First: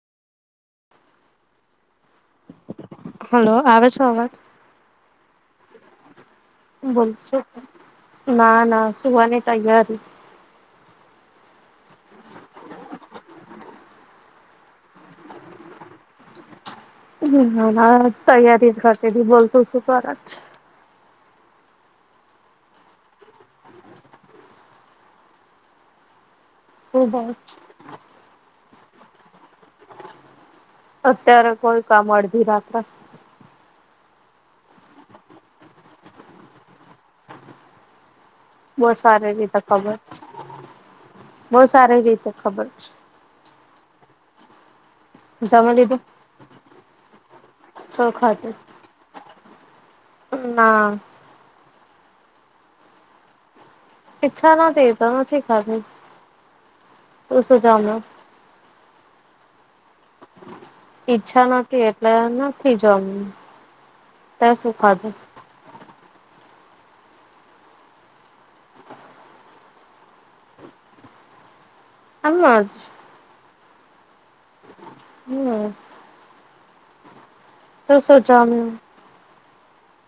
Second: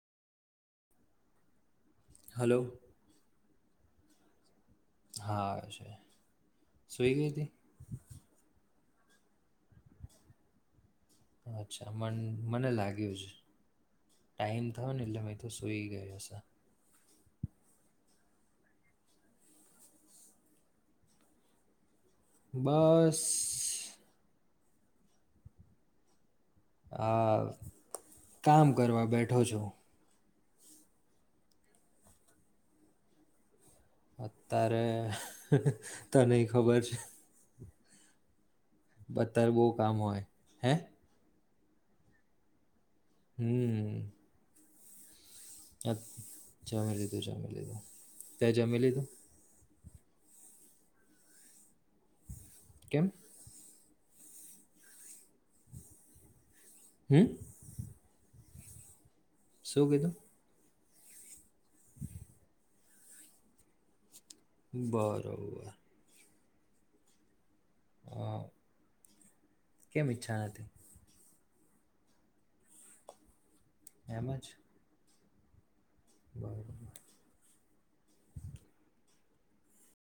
Hello hello આવે. [unintelligible] હા છે. સૂઈ [unintelligible] ગઈ હતી સુહાને તાઈયાર અચ્છા મન મને લાગ્યું છે. ટાઈમ થવા લ મે તો સુઈ ગયા. હ તૈયારી જ કરતી [unintelligible] બોલતું શું કરત. બસ. આ [unintelligible] કામ કરવા બેઠો છો. અત્યારે કોઈ કામ અડધી રાત્રે અત્યારે તો નહી ખબર છે. બસ સારે અત્યારે [unintelligible] બહુ કામ ખબર હોય હે બહુ સારી રીતે ખબર. હમ. જમી લીધું? [unintelligible] જામી શું [unintelligible] ખાધું? જામી લીધું. ના. કેમ. પીછા ના તેરતા ના છેે, હમ [unintelligible] [unintelligible] સુંચામાં. શું કીધું. ઈચ્છા નથી એટલે નથી જમ બરોબર. અ [unintelligible] આજ. એમજ. હમ. બરોબર. [unintelligible]